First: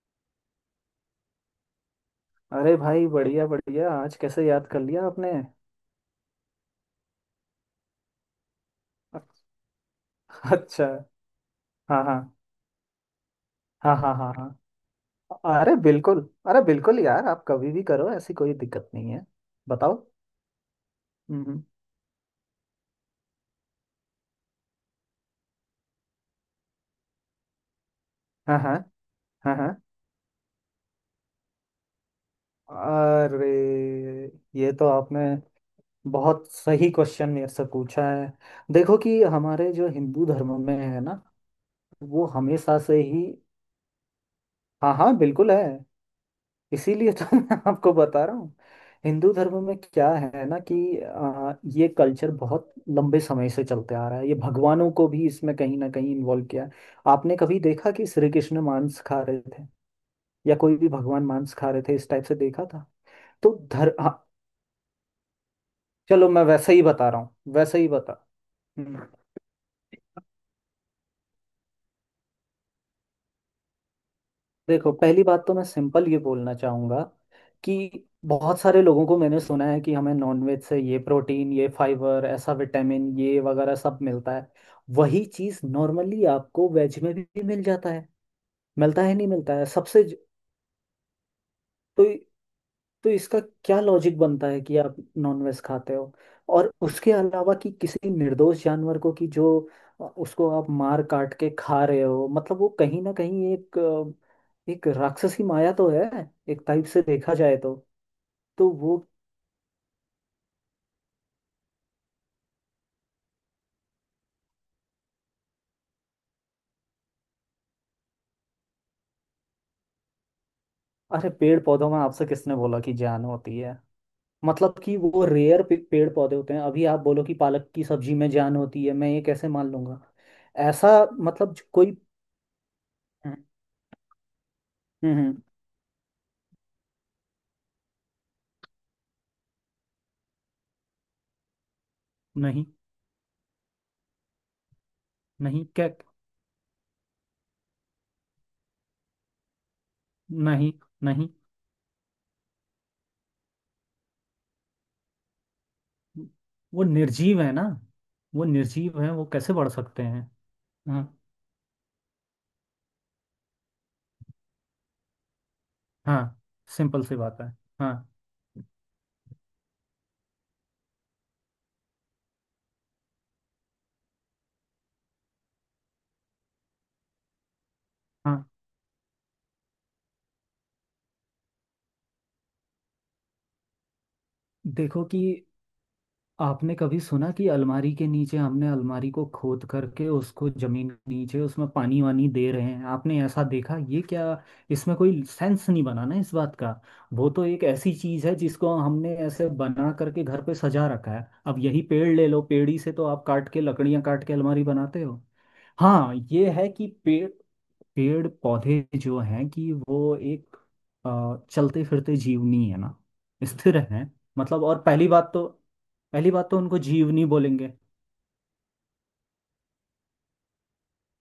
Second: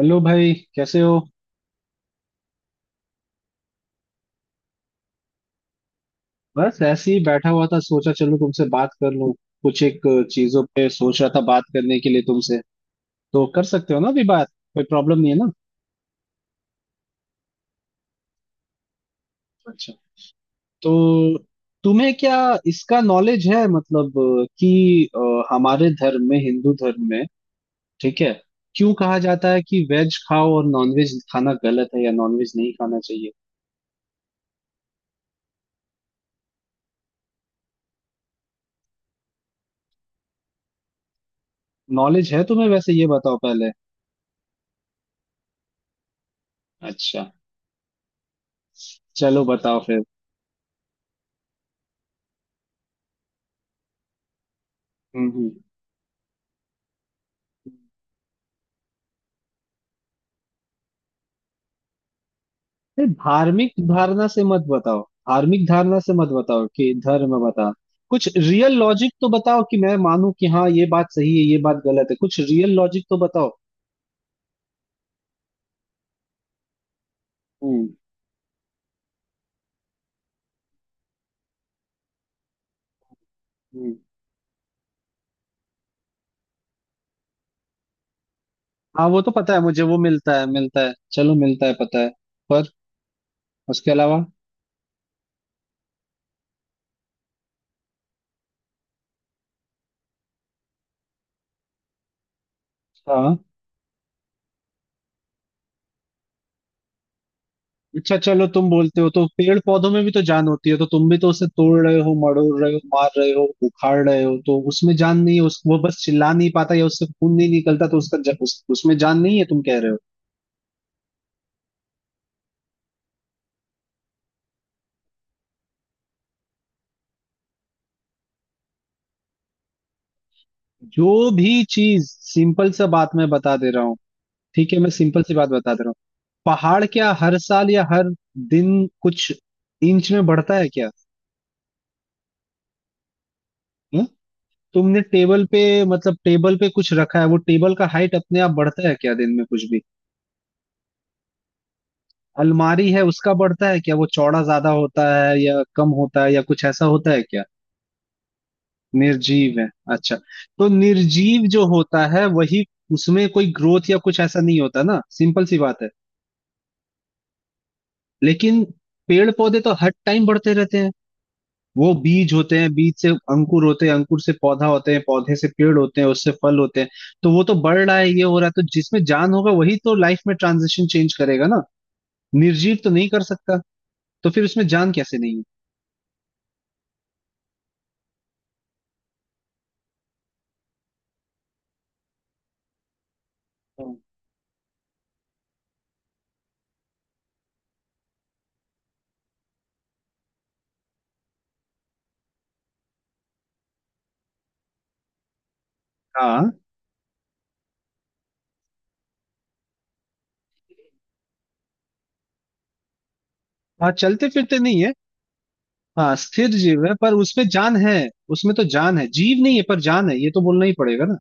Hello भाई, कैसे हो। अरे भाई, बढ़िया बढ़िया। आज कैसे याद कर लिया आपने? बस ऐसे ही बैठा हुआ था, सोचा चलो तुमसे बात कर लूं। कुछ एक चीजों अच्छा। पे सोच रहा था बात करने हाँ के लिए हाँ। तुमसे। तो कर सकते हाँ हो ना हाँ। अभी हाँ बात। हाँ। कोई प्रॉब्लम नहीं है ना। अरे बिल्कुल। अरे बिल्कुल यार, आप कभी भी करो, ऐसी कोई दिक्कत नहीं है। अच्छा। बताओ। तो हम्म। तुम्हें क्या इसका नॉलेज है, मतलब कि हमारे धर्म में, हिंदू धर्म में, ठीक है, हाँ हाँ। क्यों कहा जाता हाँ है हाँ। कि वेज खाओ और नॉनवेज खाना गलत है या नॉनवेज नहीं खाना चाहिए। अरे, ये तो आपने बहुत सही क्वेश्चन मेरे से पूछा है। देखो कि हमारे जो हिंदू धर्म में है ना, वो नॉलेज है तुम्हें हमेशा वैसे, से ये ही। बताओ पहले। हाँ हाँ, बिल्कुल है। इसीलिए अच्छा, तो मैं आपको बता रहा हूँ। हिंदू चलो धर्म में बताओ फिर। क्या है ना कि ये कल्चर बहुत लंबे समय से चलते आ रहा है। ये भगवानों को भी हम्म हम्म इसमें कहीं ना कहीं इन्वॉल्व किया है। आपने कभी देखा कि श्री कृष्ण मांस खा रहे थे? या कोई भी भगवान मांस खा रहे थे, इस टाइप से देखा था? नहीं, तो धार्मिक धर हाँ, धारणा से मत बताओ। धार्मिक धारणा से मत चलो मैं बताओ वैसे ही कि बता रहा धर्म हूँ, बता। वैसे ही बता। कुछ रियल हम्म। लॉजिक तो बताओ कि मैं मानूं कि हाँ ये बात सही है, ये बात गलत है। कुछ रियल लॉजिक तो बताओ। देखो, पहली बात तो मैं सिंपल ये बोलना चाहूँगा हम्म कि बहुत सारे लोगों को मैंने सुना है कि हमें नॉनवेज से ये प्रोटीन, ये फाइबर, ऐसा विटामिन, ये वगैरह हम्म सब मिलता है। वही चीज़ नॉर्मली आपको वेज में भी मिल जाता है। मिलता हाँ, है, वो नहीं तो मिलता पता है है मुझे, वो सबसे। मिलता है मिलता है, चलो मिलता है, पता तो है। पर तो इसका क्या उसके लॉजिक अलावा। बनता है कि आप नॉनवेज खाते हो, और उसके अलावा कि किसी निर्दोष जानवर को कि जो उसको आप मार काट के खा रहे हो, मतलब वो कहीं ना हाँ। कहीं एक एक राक्षसी माया तो है, एक टाइप से देखा जाए तो। अच्छा चलो, तुम तो वो बोलते हो तो पेड़ पौधों में भी तो जान होती है। तो तुम भी तो उसे तोड़ रहे हो, मड़ोड़ रहे हो, मार रहे हो, उखाड़ रहे हो। तो उसमें जान नहीं है? उस, वो बस चिल्ला नहीं पाता या उससे खून नहीं निकलता तो उसमें जान नहीं है, तुम कह रहे हो। अरे, पेड़ पौधों में आपसे किसने बोला कि जान होती है? मतलब कि वो रेयर पेड़ पौधे होते हैं। अभी आप बोलो कि पालक की सब्जी में जान होती है, मैं ये कैसे मान लूंगा? ऐसा? जो मतलब भी जो कोई चीज, सिंपल सा बात मैं हम्म। बता दे रहा हूँ। ठीक है, मैं सिंपल सी हम्म। बात बता दे रहा हूँ। पहाड़ क्या हर साल या हर दिन कुछ इंच में बढ़ता है क्या? नहीं। हं? तुमने टेबल पे, नहीं क्या? मतलब टेबल पे कुछ रखा है, वो टेबल का हाइट अपने आप बढ़ता है क्या दिन में कुछ भी? नहीं। नहीं, अलमारी है, उसका बढ़ता है क्या? वो चौड़ा ज्यादा होता है या कम होता है या कुछ वो ऐसा होता है निर्जीव क्या? है ना। वो निर्जीव है, वो कैसे निर्जीव है। बढ़ सकते अच्छा। हैं? तो हाँ। निर्जीव जो होता है, वही, उसमें कोई ग्रोथ या कुछ ऐसा नहीं होता ना, सिंपल सी बात है। हाँ, सिंपल सी बात है। हाँ। लेकिन पेड़ पौधे तो हर टाइम बढ़ते रहते हैं। वो बीज होते हैं, बीज से अंकुर होते हैं, अंकुर से पौधा होते हैं, पौधे से पेड़ होते हैं, उससे फल होते हैं। तो वो तो बढ़ रहा है, ये हो रहा हाँ। है। तो जिसमें जान होगा वही तो लाइफ में ट्रांजिशन चेंज करेगा ना। निर्जीव तो नहीं कर सकता। तो फिर उसमें जान देखो कैसे कि नहीं है? आपने कभी सुना कि अलमारी के नीचे हमने अलमारी को खोद करके उसको जमीन के नीचे उसमें पानी वानी दे रहे हैं? आपने ऐसा देखा हम्म। ये क्या? इसमें कोई सेंस नहीं बना ना इस बात का। वो तो एक ऐसी चीज है जिसको हमने ऐसे बना करके घर पे सजा रखा है। अब यही पेड़ ले लो, पेड़ ही से तो आप काट के लकड़ियां, काट के अलमारी बनाते हो। हाँ, ये हाँ है कि पेड़ पेड़ पौधे जो हैं कि वो एक चलते फिरते जीवनी है ना, स्थिर हाँ, है। चलते फिरते मतलब, नहीं और है। पहली बात तो हाँ पहली स्थिर बात तो उनको जीव है, पर जीवनी उसमें बोलेंगे। जान है। उसमें तो जान है, जीव नहीं है पर जान है, ये तो बोलना ही पड़ेगा ना।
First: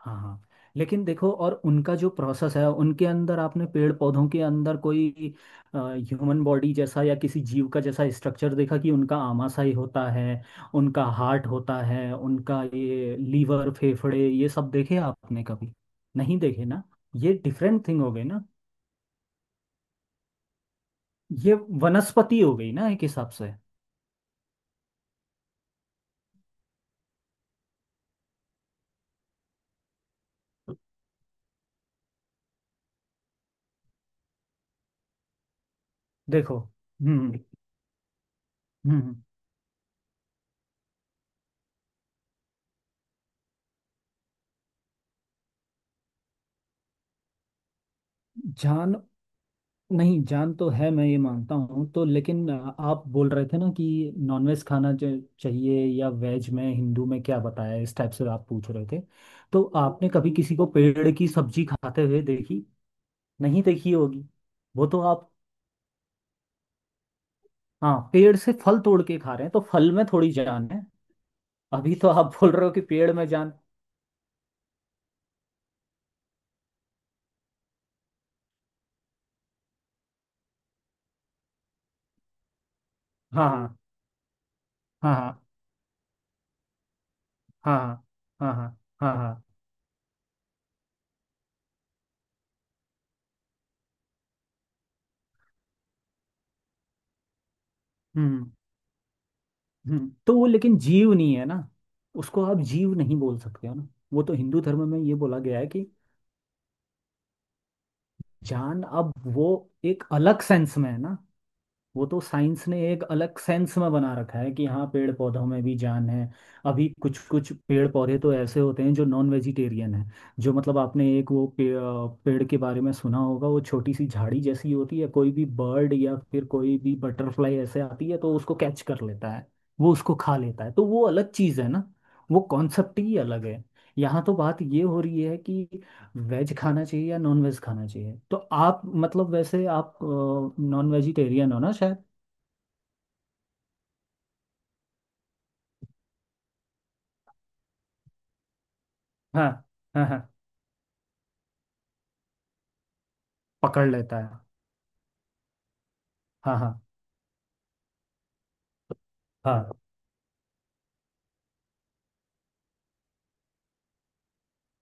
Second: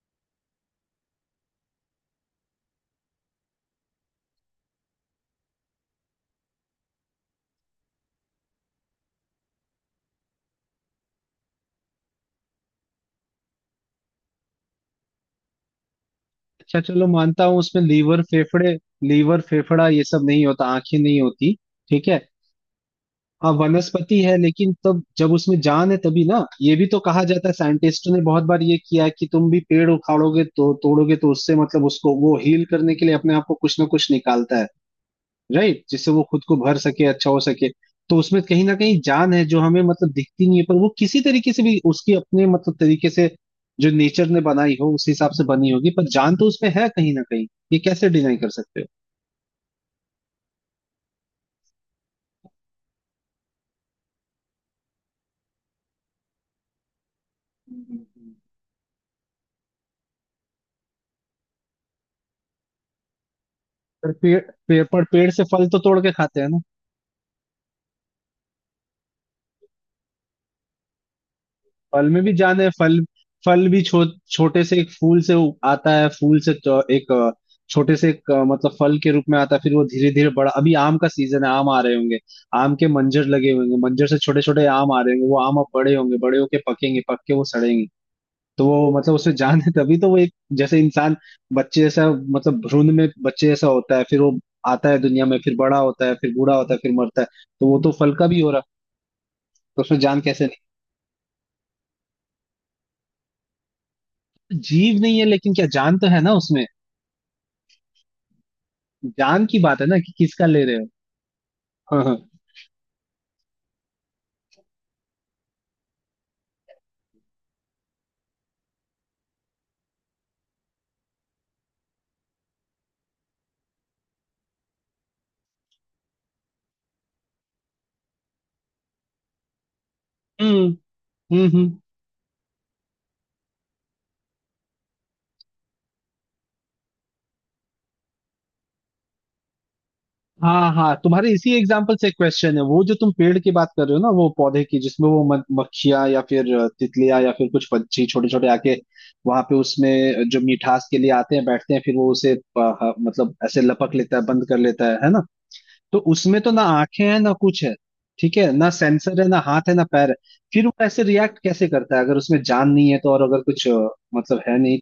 हाँ हाँ। लेकिन देखो, और उनका जो प्रोसेस है, उनके अंदर, आपने पेड़ पौधों के अंदर कोई ह्यूमन बॉडी जैसा या किसी जीव का जैसा स्ट्रक्चर देखा कि उनका आमाशय होता है, उनका हार्ट होता है, उनका ये लीवर फेफड़े ये सब देखे आपने कभी? नहीं देखे अच्छा ना? चलो, ये मानता हूँ उसमें डिफरेंट थिंग हो लीवर गई ना। फेफड़े, लीवर फेफड़ा ये सब नहीं होता, आंखें नहीं होती। ये ठीक है। वनस्पति हो गई ना, एक हिसाब हाँ से। वनस्पति है, लेकिन तब जब उसमें जान है तभी ना। ये भी तो कहा जाता है, साइंटिस्टों ने बहुत बार ये किया है कि तुम भी पेड़ उखाड़ोगे तो, तोड़ोगे तो उससे, मतलब उसको वो हील करने के लिए अपने आप को कुछ ना कुछ निकालता है। राइट, जिससे वो खुद को देखो। भर सके, अच्छा हम्म। हो सके। तो उसमें कहीं ना कहीं हम्म। जान है, जो हमें मतलब दिखती नहीं है, पर वो किसी तरीके से भी उसकी अपने मतलब तरीके से, जो नेचर ने बनाई हो उस हिसाब से बनी होगी, पर जान तो उसमें है कहीं ना कहीं। ये कैसे डिनाई कर सकते हो? जान नहीं, जान तो है, मैं ये मानता हूँ तो। लेकिन आप बोल रहे थे ना कि नॉनवेज खाना चाहिए, या वेज में हिंदू में क्या बताया, हम्म, इस हम्म, टाइप से हम्म। आप पूछ रहे थे। तो आपने कभी किसी को पेड़ की सब्जी खाते हुए देखी? नहीं देखी पर होगी। पेड़ पेड़ वो तो पर, पेड़ आप से फल तो तोड़ के खाते हैं ना। हाँ, पेड़ से फल तोड़ के खा रहे हैं तो फल में थोड़ी जान है। अभी फल तो में आप भी बोल जान रहे है। हो कि फल पेड़ में जान। फल भी छो, छोटे से एक फूल से आता है। फूल से तो एक छोटे से एक मतलब फल के रूप में आता है, फिर वो धीरे धीरे बड़ा। अभी आम का सीजन है, आम आ रहे होंगे। आम के मंजर लगे होंगे, हाँ मंजर से छोटे छोटे आम आ रहे हाँ होंगे, वो हाँ आम अब बड़े होंगे, बड़े होके पकेंगे, पक के वो हाँ सड़ेंगे। हाँ हाँ। तो हाँ वो हाँ। मतलब, हाँ हाँ। उसमें हाँ, जान है तभी तो वो, एक जैसे इंसान, बच्चे जैसा, मतलब भ्रूण में बच्चे जैसा होता है, फिर वो आता है दुनिया में, फिर बड़ा होता है, फिर बूढ़ा होता है, फिर मरता है। तो वो तो फल का भी हो हम्म। रहा। तो उसमें जान तो कैसे वो नहीं? लेकिन जीव नहीं है ना, उसको आप जीव नहीं बोल सकते हो ना। वो तो हिंदू धर्म में जीव ये नहीं है बोला लेकिन गया क्या है कि जान तो है ना उसमें। जान, अब जान वो की बात है ना एक कि अलग किसका ले रहे सेंस हो। में है ना। हाँ वो तो हाँ। साइंस ने एक अलग सेंस में बना रखा है कि हाँ, पेड़ पौधों में भी जान है। अभी कुछ कुछ पेड़ पौधे तो ऐसे होते हैं जो नॉन वेजिटेरियन है, जो मतलब आपने एक पेड़ के बारे में सुना होगा, वो छोटी सी झाड़ी जैसी होती है। कोई भी बर्ड या फिर कोई भी बटरफ्लाई ऐसे आती है तो उसको कैच कर लेता है, वो उसको खा लेता है। हम्म तो वो अलग चीज़ है हम्म। ना, वो कॉन्सेप्ट ही अलग है। यहाँ तो बात ये हो रही है कि वेज खाना चाहिए या नॉन वेज खाना चाहिए। तो आप मतलब वैसे आप हाँ नॉन हाँ, तुम्हारे इसी वेजिटेरियन हो ना एग्जाम्पल शायद। से क्वेश्चन है। वो जो तुम पेड़ की बात कर रहे हो ना, वो पौधे की, जिसमें वो मक्खियाँ या फिर तितलियाँ या फिर कुछ पंछी छोटे छोटे आके वहां हाँ पे, हाँ। उसमें हाँ, जो मिठास के लिए आते हैं, बैठते हैं, फिर वो उसे मतलब ऐसे पकड़ लपक लेता लेता है, है। बंद कर लेता है ना। तो उसमें तो हाँ ना हाँ। आंखें हैं, ना कुछ है, ठीक है ना, सेंसर है, ना हाथ हाँ, है, ना पैर है। फिर वो ऐसे रिएक्ट कैसे करता है अगर उसमें जान नहीं है तो, और अगर मतलब है नहीं।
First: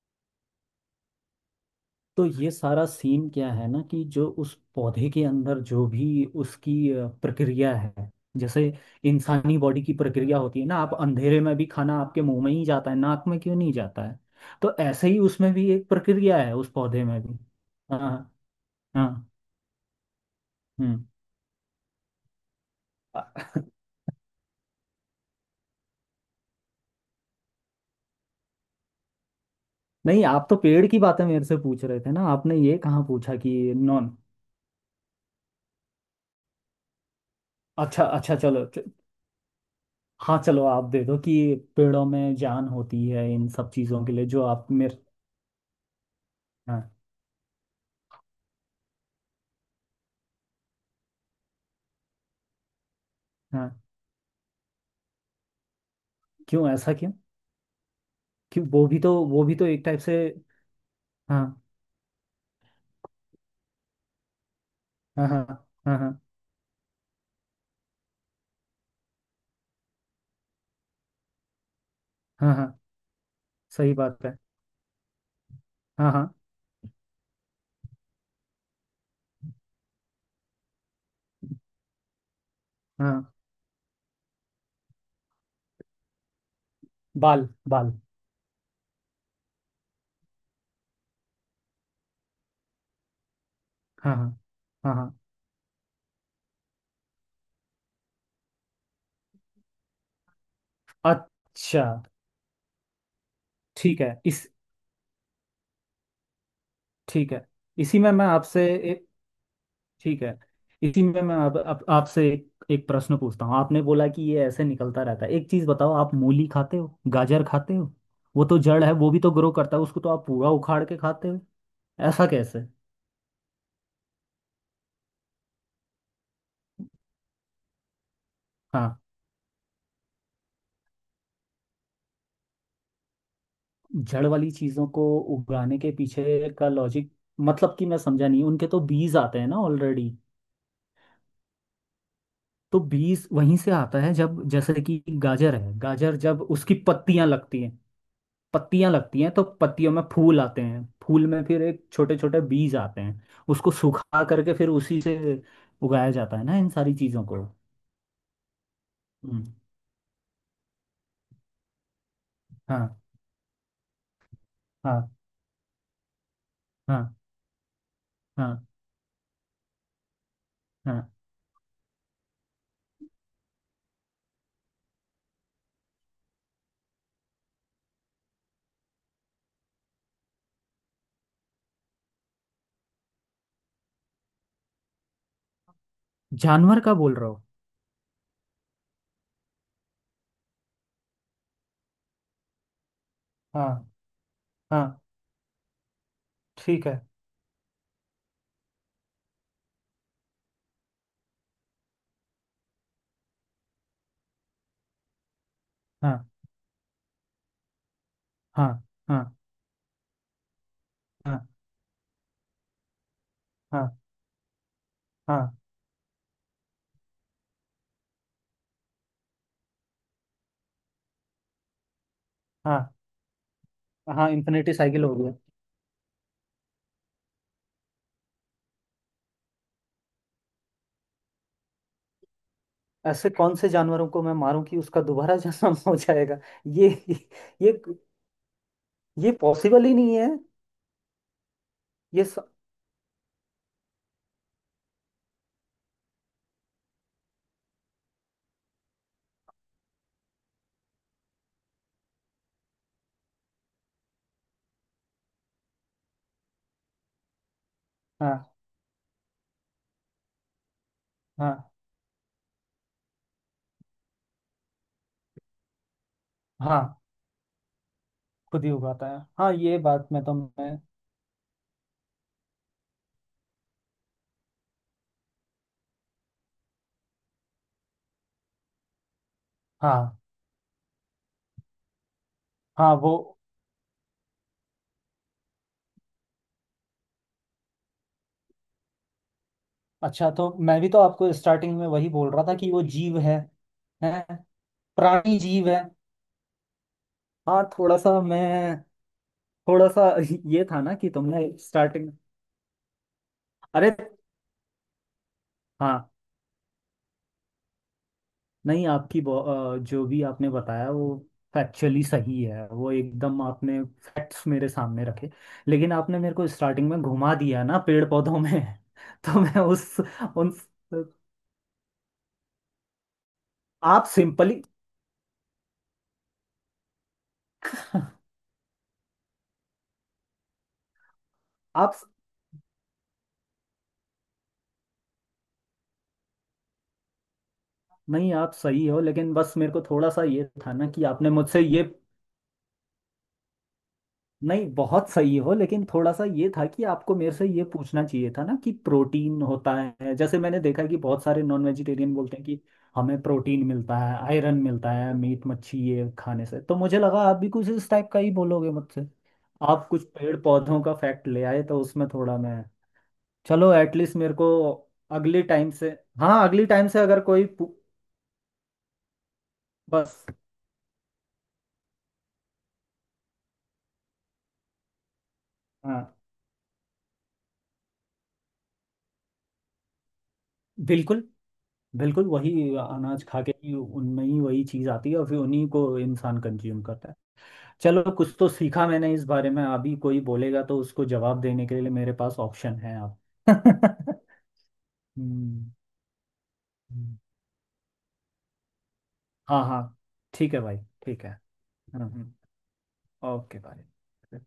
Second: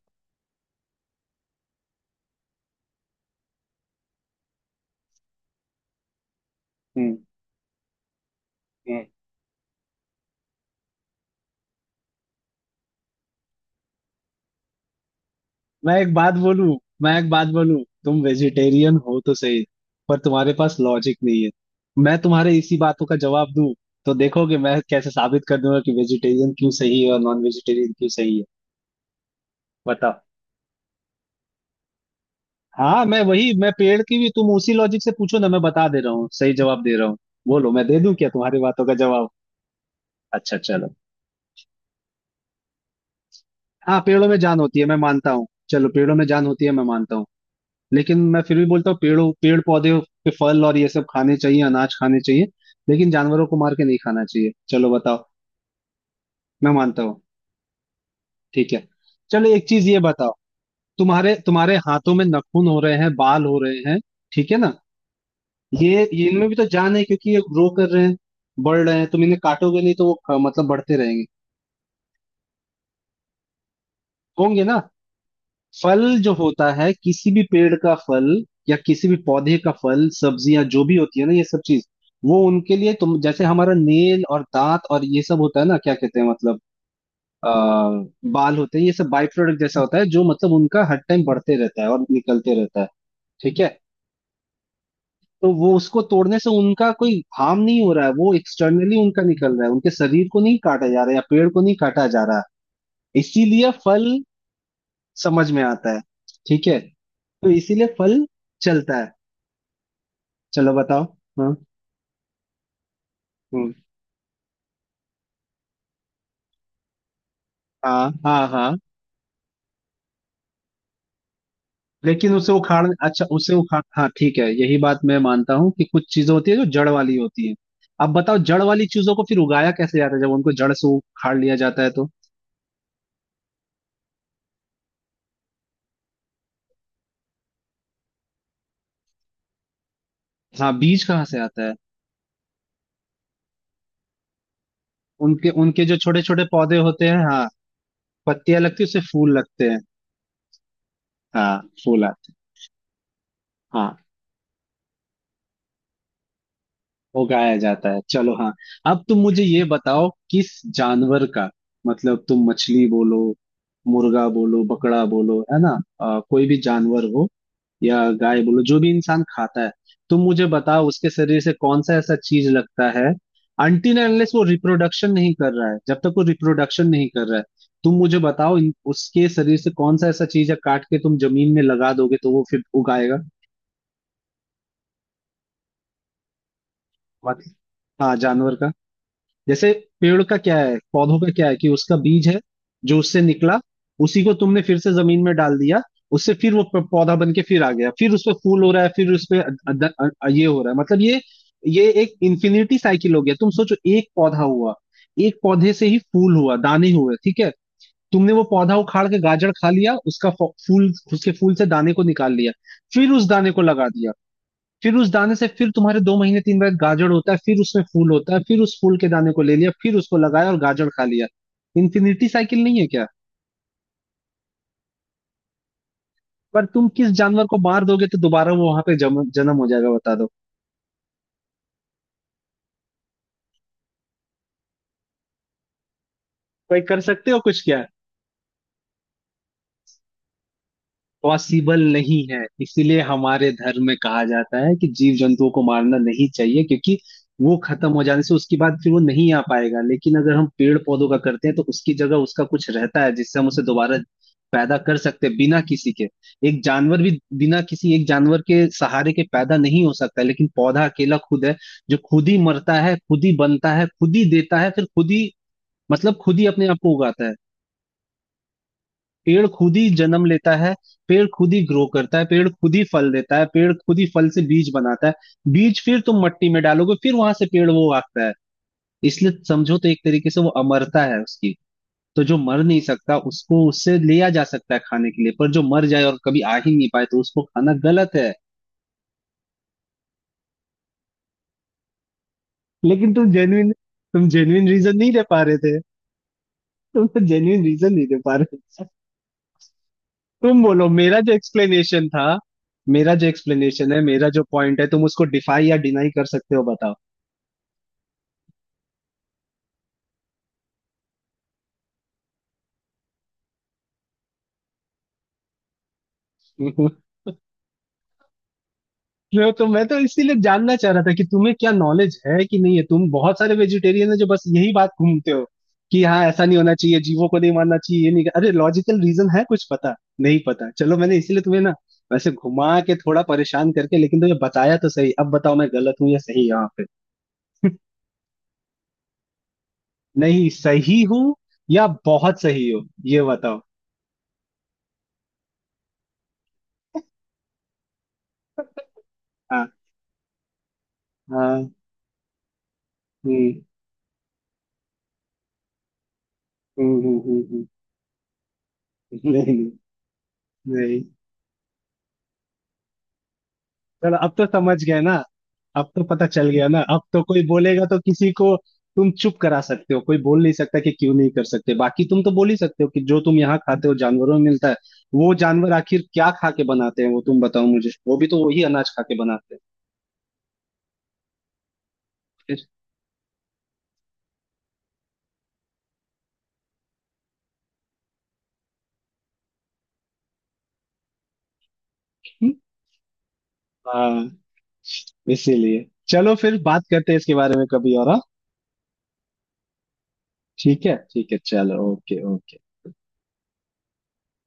तो ये सारा सीन क्या है ना कि जो उस पौधे के अंदर जो भी उसकी हम्म। प्रक्रिया है, जैसे हम्म। इंसानी बॉडी की प्रक्रिया होती है ना, आप अंधेरे में भी खाना आपके मुंह में ही जाता है, नाक में क्यों नहीं जाता है? तो ऐसे ही उसमें भी एक मैं एक बात प्रक्रिया है, उस बोलूं, पौधे मैं में एक भी। बात बोलूं। तुम हाँ। वेजिटेरियन हो हाँ। तो सही, पर तुम्हारे पास हम्म। लॉजिक नहीं है। मैं तुम्हारे इसी बातों का जवाब दूं तो देखोगे मैं कैसे साबित कर दूंगा कि वेजिटेरियन क्यों सही है और नॉन वेजिटेरियन क्यों सही है। बताओ। नहीं, आप तो पेड़ की बातें मेरे से पूछ रहे थे ना, आपने ये कहाँ हाँ मैं पूछा कि वही, मैं पेड़ नॉन? की भी तुम उसी लॉजिक से पूछो ना, मैं बता दे रहा हूँ, सही जवाब दे रहा हूँ। बोलो, मैं दे अच्छा दूं क्या अच्छा तुम्हारी चलो च, बातों का जवाब? हाँ, अच्छा चलो आप चलो। दे दो कि पेड़ों में जान होती है, इन सब हाँ चीज़ों के पेड़ों लिए में जो जान आप होती है, मैं मेरे। मानता हूँ। चलो, पेड़ों में जान होती है, मैं हाँ मानता हूँ। लेकिन मैं फिर भी बोलता हूँ, पेड़ पौधे के फल और ये सब खाने चाहिए, अनाज खाने चाहिए, लेकिन जानवरों को हाँ, मार के नहीं खाना चाहिए। चलो बताओ। क्यों? मैं ऐसा मानता क्यों? हूँ। क्यों, ठीक है, वो भी तो, वो चलो भी एक तो एक चीज ये टाइप से। बताओ। तुम्हारे हाँ तुम्हारे हाथों में नाखून हो रहे हैं, बाल हो रहे हैं, ठीक है ना। हाँ हाँ हाँ हाँ ये इनमें भी तो जान है, क्योंकि ये ग्रो कर रहे हैं, बढ़ रहे हैं। तुम इन्हें काटोगे नहीं तो वो मतलब बढ़ते रहेंगे, हाँ। हाँ, सही बात है। होंगे ना। हाँ फल जो हाँ। होता है, किसी भी पेड़ का फल या किसी भी पौधे का फल, सब्जियां जो भी होती है ना, ये सब चीज वो उनके लिए, तुम हाँ, जैसे हमारा नेल और दांत और ये सब होता है ना, क्या कहते हैं मतलब, बाल आ, बाल बाल होते हैं, ये सब बाई प्रोडक्ट जैसा होता है, जो मतलब उनका हर टाइम बढ़ते रहता है और निकलते रहता है, ठीक है। हाँ हाँ। हाँ हाँ। तो वो उसको तोड़ने से उनका कोई हार्म नहीं हो रहा है, वो एक्सटर्नली उनका निकल रहा है, उनके शरीर को नहीं काटा जा रहा है या पेड़ को नहीं अच्छा। काटा जा रहा है। इसीलिए ठीक फल है। इस समझ में आता है, ठीक है, तो ठीक है। इसीलिए इसी में फल मैं आपसे चलता ए- है। ठीक है। चलो इसी बताओ। में मैं हाँ। अब आपसे एक प्रश्न पूछता हूँ। हम्म। आपने बोला कि ये ऐसे निकलता रहता है। एक चीज बताओ, आप मूली खाते हो, गाजर खाते हो। हाँ वो हाँ तो हाँ, जड़ है, वो भी तो ग्रो करता है, उसको तो आप पूरा उखाड़ के खाते हो। ऐसा लेकिन उसे कैसे? उखाड़, अच्छा उसे उखाड़, हाँ ठीक है, यही बात मैं मानता हूँ कि कुछ चीजें होती है जो जड़ वाली होती है। अब बताओ, जड़ वाली हाँ, चीजों को फिर उगाया कैसे जाता है जब उनको जड़ से उखाड़ लिया जाता है तो? जड़ वाली चीजों को उगाने के पीछे का लॉजिक, मतलब कि मैं समझा नहीं, उनके तो बीज आते हैं ना ऑलरेडी। हाँ, बीज कहाँ से आता है? तो बीज वहीं से आता है, जब जैसे कि उनके गाजर है, उनके जो गाजर छोटे जब छोटे उसकी पौधे होते हैं, पत्तियां हाँ, लगती हैं, पत्तियां लगती है, पत्तियां उससे लगती हैं फूल तो लगते हैं। पत्तियों में फूल आते हैं, फूल में हाँ फिर एक फूल छोटे आते छोटे बीज आते हैं। उसको हैं। हाँ, सुखा करके फिर उसी से उगाया जाता है ना, इन सारी चीजों वो को। गाया जाता है, चलो हाँ। अब तुम मुझे हम्म, ये बताओ, किस जानवर का, मतलब तुम मछली हाँ बोलो, मुर्गा बोलो, बकड़ा हाँ बोलो, है ना, कोई भी जानवर हाँ हो, या गाय बोलो, हाँ जो भी इंसान खाता है, तुम मुझे बताओ उसके हाँ। शरीर से कौन सा ऐसा चीज लगता है, अनटिल अनलेस वो रिप्रोडक्शन नहीं कर रहा है, जब तक वो रिप्रोडक्शन नहीं कर रहा है, तुम मुझे बताओ उसके शरीर से कौन सा ऐसा चीज है काट के तुम जमीन में लगा दोगे तो वो फिर उगाएगा? जानवर का बोल रहे मत, हो? हाँ जानवर का। जैसे पेड़ का क्या है, पौधों का क्या है, कि उसका बीज है जो उससे निकला, हाँ उसी को तुमने फिर से हाँ, जमीन में डाल दिया, उससे फिर वो ठीक है। पौधा बन के फिर आ गया, फिर उस पे फूल हो रहा है, फिर उस पे ये हो रहा है, मतलब ये एक इन्फिनिटी साइकिल हो गया। तुम सोचो, एक पौधा हुआ, एक पौधे से ही हाँ फूल हुआ, दाने हुए, ठीक है, तुमने वो हाँ पौधा उखाड़ के हाँ गाजर खा लिया, उसका फ- फूल, उसके हाँ फूल से दाने को निकाल लिया, फिर उस दाने को हाँ लगा दिया, फिर उस दाने से हाँ फिर तुम्हारे दो महीने तीन बार गाजर होता है, फिर उसमें फूल होता है, फिर उस फूल के दाने को ले लिया, फिर उसको लगाया और गाजर खा लिया। इन्फिनिटी साइकिल हाँ नहीं है क्या? हाँ, इन्फिनिटी साइकिल हो गया। पर तुम किस जानवर को मार दोगे तो दोबारा वो वहां पे जन्म हो जाएगा, बता दो। ऐसे कौन से जानवरों को मैं मारूं कि उसका दोबारा जन्म हो जाएगा? कोई ये कर सकते हो कुछ ये क्या? ये पॉसिबल ही नहीं है। पॉसिबल ये नहीं स... है। इसीलिए हमारे धर्म में कहा जाता है कि जीव जंतुओं को मारना नहीं चाहिए, क्योंकि वो खत्म हो जाने से उसके बाद फिर वो नहीं आ पाएगा। लेकिन अगर हम पेड़ पौधों का करते हैं तो उसकी जगह उसका कुछ रहता है, जिससे हम उसे दोबारा पैदा कर सकते हैं बिना किसी के। एक जानवर भी बिना किसी एक जानवर हाँ के सहारे के पैदा नहीं हो सकता, लेकिन पौधा अकेला खुद है, हाँ। जो खुद ही मरता है, खुद ही बनता है, खुद ही देता है, फिर खुद ही मतलब खुद ही अपने आप को हाँ, उगाता है। खुद ही उगाता है, पेड़ हाँ, खुद ये ही बात में जन्म तो लेता मैं। है, पेड़ खुद ही ग्रो करता है, पेड़ खुद ही फल देता है, पेड़ खुद ही फल से बीज बनाता है। बीज फिर तुम मट्टी में डालोगे, फिर वहां से पेड़ वो उगता है। इसलिए समझो तो एक हाँ तरीके से वो अमरता है उसकी। तो जो मर नहीं हाँ। वो सकता उसको उससे लिया जा सकता है खाने के लिए, पर जो मर जाए और कभी आ ही नहीं पाए तो उसको खाना गलत है। अच्छा, तो मैं भी तो आपको स्टार्टिंग में वही बोल रहा था कि वो लेकिन जीव तुम है, जेन्युइन, है तुम जेन्युइन रीजन नहीं दे प्राणी पा रहे जीव थे, है। तुम तो हाँ, जेन्युइन रीजन नहीं दे पा रहे। थोड़ा सा तुम ये था बोलो, ना कि मेरा जो तुमने एक्सप्लेनेशन स्टार्टिंग। था, मेरा जो एक्सप्लेनेशन अरे है, मेरा जो पॉइंट है, तुम उसको डिफाई या हाँ। डिनाई कर सकते हो, बताओ। नहीं, आपकी जो भी आपने बताया वो फैक्चुअली सही है, वो एकदम आपने फैक्ट्स मेरे सामने रखे, लेकिन आपने मेरे को स्टार्टिंग में घुमा दिया ना पेड़ पौधों में तो मैं मैं तो, मैं उस तो इसीलिए उन जानना चाह रहा था कि तुम्हें क्या नॉलेज है कि नहीं है। तुम बहुत सारे आप वेजिटेरियन है जो बस सिंपली यही बात घूमते हो कि हाँ ऐसा नहीं होना चाहिए, जीवों को नहीं मानना चाहिए ये नहीं। अरे लॉजिकल रीजन है कुछ, पता नहीं, पता। चलो मैंने इसीलिए तुम्हें ना आप, वैसे घुमा के थोड़ा परेशान करके लेकिन तुम्हें बताया तो सही। अब बताओ मैं गलत हूँ या सही यहाँ पे? नहीं, आप सही हो, लेकिन बस मेरे को थोड़ा सा ये नहीं था ना सही कि आपने हूँ मुझसे ये। या बहुत सही हो, ये बताओ। नहीं, बहुत सही हो, लेकिन थोड़ा सा ये था कि आपको मेरे से ये पूछना चाहिए था ना कि प्रोटीन हाँ होता है, जैसे मैंने देखा कि बहुत सारे नॉन हाँ। वेजिटेरियन बोलते हैं कि हमें हम्म, प्रोटीन मिलता है, आयरन मिलता है, मीट मच्छी ये खाने से। तो मुझे हम्म, हम्म, लगा आप भी हम्म, कुछ इस टाइप का ही बोलोगे मुझसे। नहीं। आप कुछ पेड़ पौधों का नहीं, फैक्ट ले आए, तो उसमें थोड़ा मैं। चलो, एटलीस्ट चलो अब मेरे तो को समझ गए ना, अगली टाइम से। अब तो पता हाँ, चल अगली गया ना, टाइम से अब अगर तो कोई कोई बोलेगा तो किसी को तुम चुप करा सकते हो, कोई बस। बोल नहीं सकता कि क्यों नहीं कर सकते। बाकी तुम तो बोल ही सकते हो कि जो तुम यहाँ खाते हो जानवरों में मिलता है, वो जानवर आखिर हाँ। क्या खा के बनाते हैं, वो तुम बताओ मुझे, वो भी तो वही अनाज खा के बनाते हैं। बिल्कुल, बिल्कुल वही फिर। अनाज खा के ही उनमें ही वही चीज़ आती है और फिर उन्हीं को इंसान कंज्यूम करता है। चलो, कुछ तो सीखा मैंने इस बारे में, अभी कोई बोलेगा तो उसको जवाब देने के लिए मेरे पास हम्म, ऑप्शन है अब। हाँ। हम्म। इसीलिए चलो, फिर बात करते हैं हम्म। इसके बारे में कभी और, हाँ। हाँ हाँ, ठीक है भाई। ठीक है, ठीक है। ठीक है, चलो, हम्म ओके हम्म। ओके। ओके भाई।